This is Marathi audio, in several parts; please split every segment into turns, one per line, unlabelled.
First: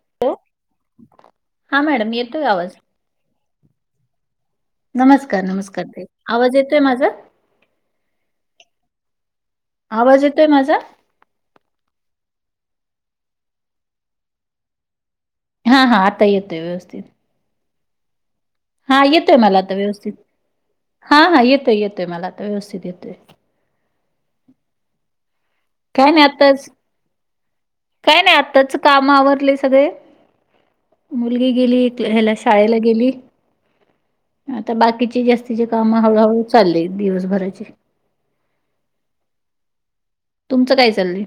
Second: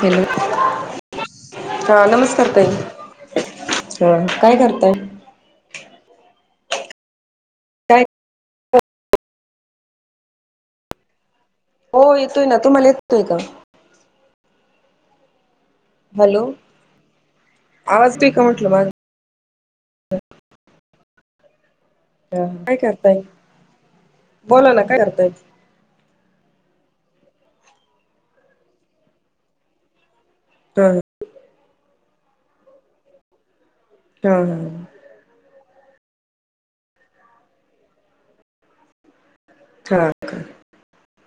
हॅलो, हा
मॅडम
नम
येतोय आवाज नमस्कार नमस्कार ते आवाज येतोय?
काय,
आवाज येतोय माझा?
हो, येतोय ना तुम्हाला येतोय का?
हा हा आता
हॅलो
येतोय व्यवस्थित
आवाज ठीक का म
हा येतोय मला आता व्यवस्थित हा हा येतोय येतो ते मला आता
काय
व्यवस्थित येतोय
करताय बोला ना काय करताय
काय नाही आताच काय नाही आत्ताच काम आवरले सगळे
हा
मुलगी गेली ते ह्याला शाळेला गेली
हा
आता बाकीची जी [unintelligible] काम हळूहळू चालले दिवसभराचे तुमचं काय चाललंय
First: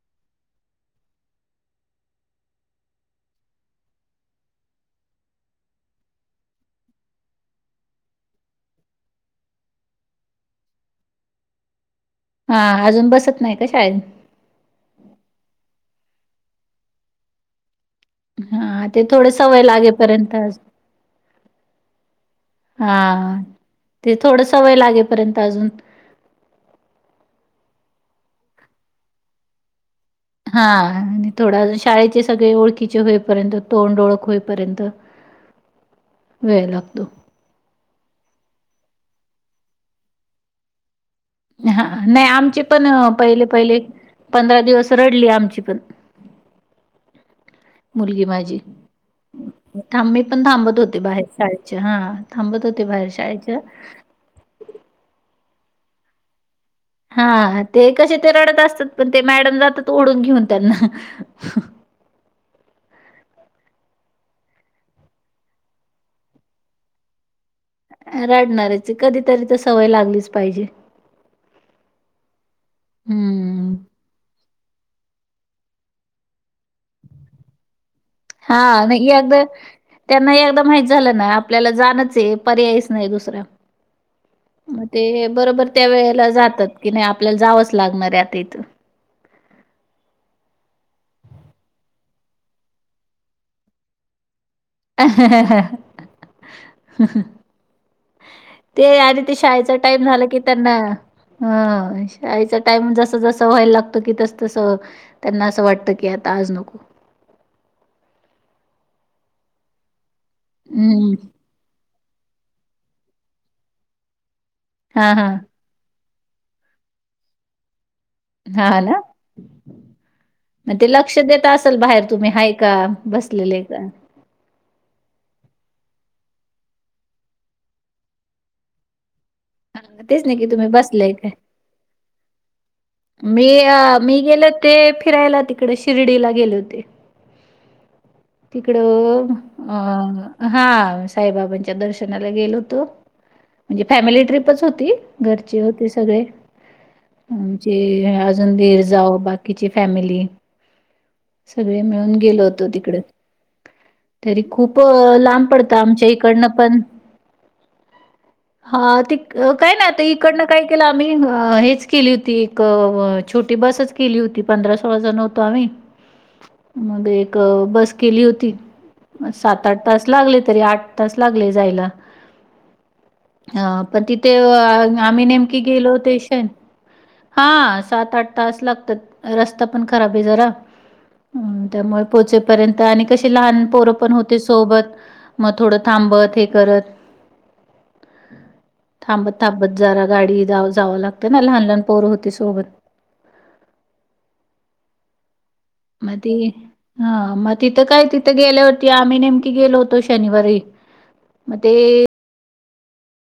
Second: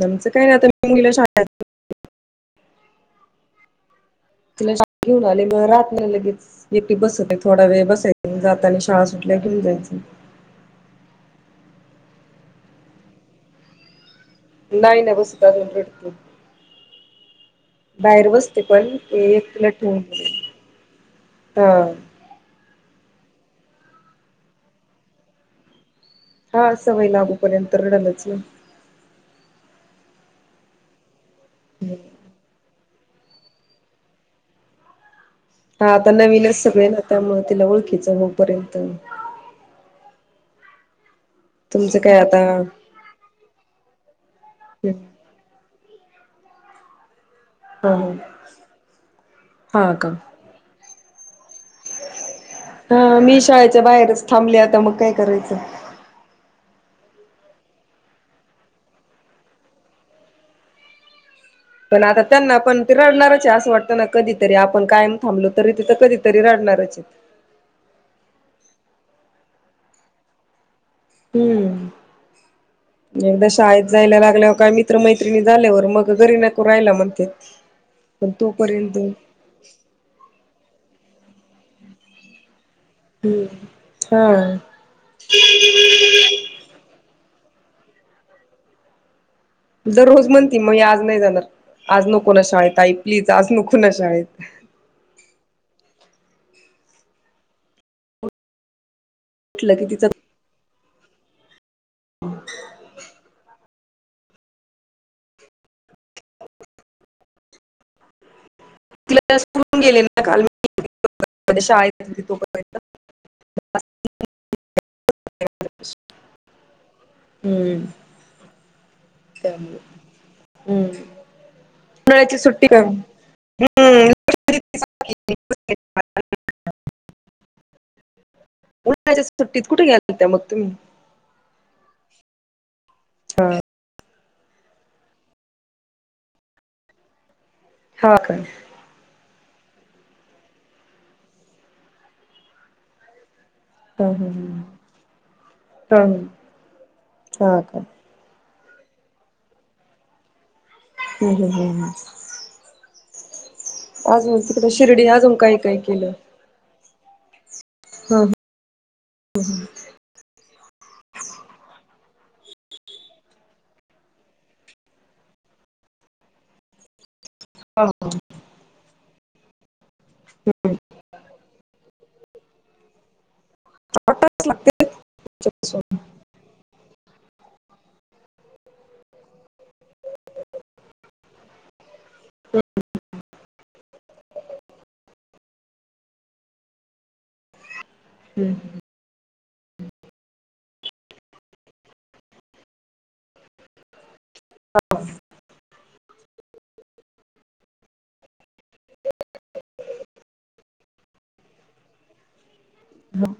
नमचं कायत मुंगला शाळ तुला शाळेत घेऊन आली मग रात्री लगेच एके बसत थोडा वेळ बसाय जाता आणि शाळा ल्या घिऊ जायच
हा अजून बसत नाही का शाळेत
नाही ना बसत अजून रडते बाहेर बसते
हा
पण ते
थोडं
एक
सवय
तुला ठेवून
लागेपर्यंत
हा
हा ते थोडस वय लागेपर्यंत अजून
हा सवय लागूपर्यंत रडलच न
हा आणि थोडा शाळेचे सगळे ओळखी कीचे होईपर्यंत तोंड ओळख होईपर्यंत
हा आता नवीनच
वेळ
सगळे ना
लागतो.
त्यामुळ तिला ओळखीचं होपर्यंत
हा
तुमचं काय
नाही
आता
आमचे पण पहिले पहिले पंधरा दिवस
हम्म
रडली आमची पण
हा
मुलगी माझी
हा हा का
थां-मी पण थांबत होते बाहेर शाळेत हा थांबत होते बाहेर
हा मी
शाळेच्या
बाहेरच थांबले आता मग काय करायचं
हा ते कसे ते रडत असतात पण ते मॅडम जातात ओढून घेऊन त्यांना
पण आता त्यांना पण ते रडणारच आहे असं वाटतं ना कधीतरी आपण कायम थांबलो तरी तिथं कधीतरी रडणार [unintelligible]
रडणाऱ्याची कधीतरी तर सवय लागलीच पाहिजे
हम्म एकदा
हं.
शाळेत जायला लागल्याव काय मित्र मैत्रिणी झाल्यावर मग घरी नको रायला म्हणते पण
हा
तोपर्यंत
नाही
हम्म
एकदा त्यांना एकदा माहित झालं ना आपल्याला जाणच आहे पर्याय यच नाही दुसरा
हा
मग ते बरोबर त्या वेळेला जातात की नाही आप आपल्याला जावंच लागणारय आता इथ
दररोज म्हणती मग आज नाही जाणार आज नको ना शाळेत आई प्लीज आज नको ना शाळेत
ते ते
म्हटलं
शाळेचा
की
टाइम
तिचं
झाला की त्यांना हं.. शाळेचा टाइम जस जस व्हायला लागतं कि तस तस त्यांना असं वाटतं की की आता आज नको
तिलाून गेले ना काल म
हम्म
[unintelligible] [inaudible]
हा हा
हम्म
हाला
च
मग ते लक्ष देत असेल बाहेर तुम्ही हाय का बसलेले का
हम्म [inaudible] उन्हाळ्याच्या सुट्टीत कुठे
हां, तेच
गेलता
नाही
मग
की
तुम्ही
बसलेय काय? मी
हा
अ.. मी गेले होते फिरायला तिकडे शिर्डीला गेले होते
हा का
तिकडं अम हा साईबाबांच्या दर्शनाला गेलो होतो म्हणजे
हा
फॅमिली
हा
ट्रिपच होती घरचे होते
हा
सगळे
हा हा का
म्हंजे दीर जाऊ बाकीची फॅमिली
हम्म हम्म
सगळे
हम्म हम्म
मिळून गेलो होतो तिकडे
अजून
तरी
तिकडे
खूपअ
शिर्डी अजून
लांब
काय काय
पडतं आमच्या
केलं
इकडनं पण
हा
हा त कायना आता इकडनं काय केलं आम्ही हेच केली होती क छोटी बसच केली होती पंधरा सोळा जण होतो आम्ही मग एक
हा
बस
हा
केली होती सात आठ तास लागले तरी आठ तास लागले जायला हा प तिथे
वाटाच लागते
आम्ही नेमकी
त्याच्यापासून
गेलो होते शन हा सात आठ तास लागतात रस्ता पण खराबे जरा त्यामुळे पोहचेपर्यंत आणि कशी लहान पोरंपण होते सोबत म थोडं थांब बत हे करत
हम्
थांबत थांबत जरा गाडी गाव जाव लागते ना लहान लहान पोरं होती सोबत
अ
मध्ये हा म तिथं काय तिथं गेल्यावरती आम्ही नेमकी गेलो होतो शनिवारी मते
ब्लो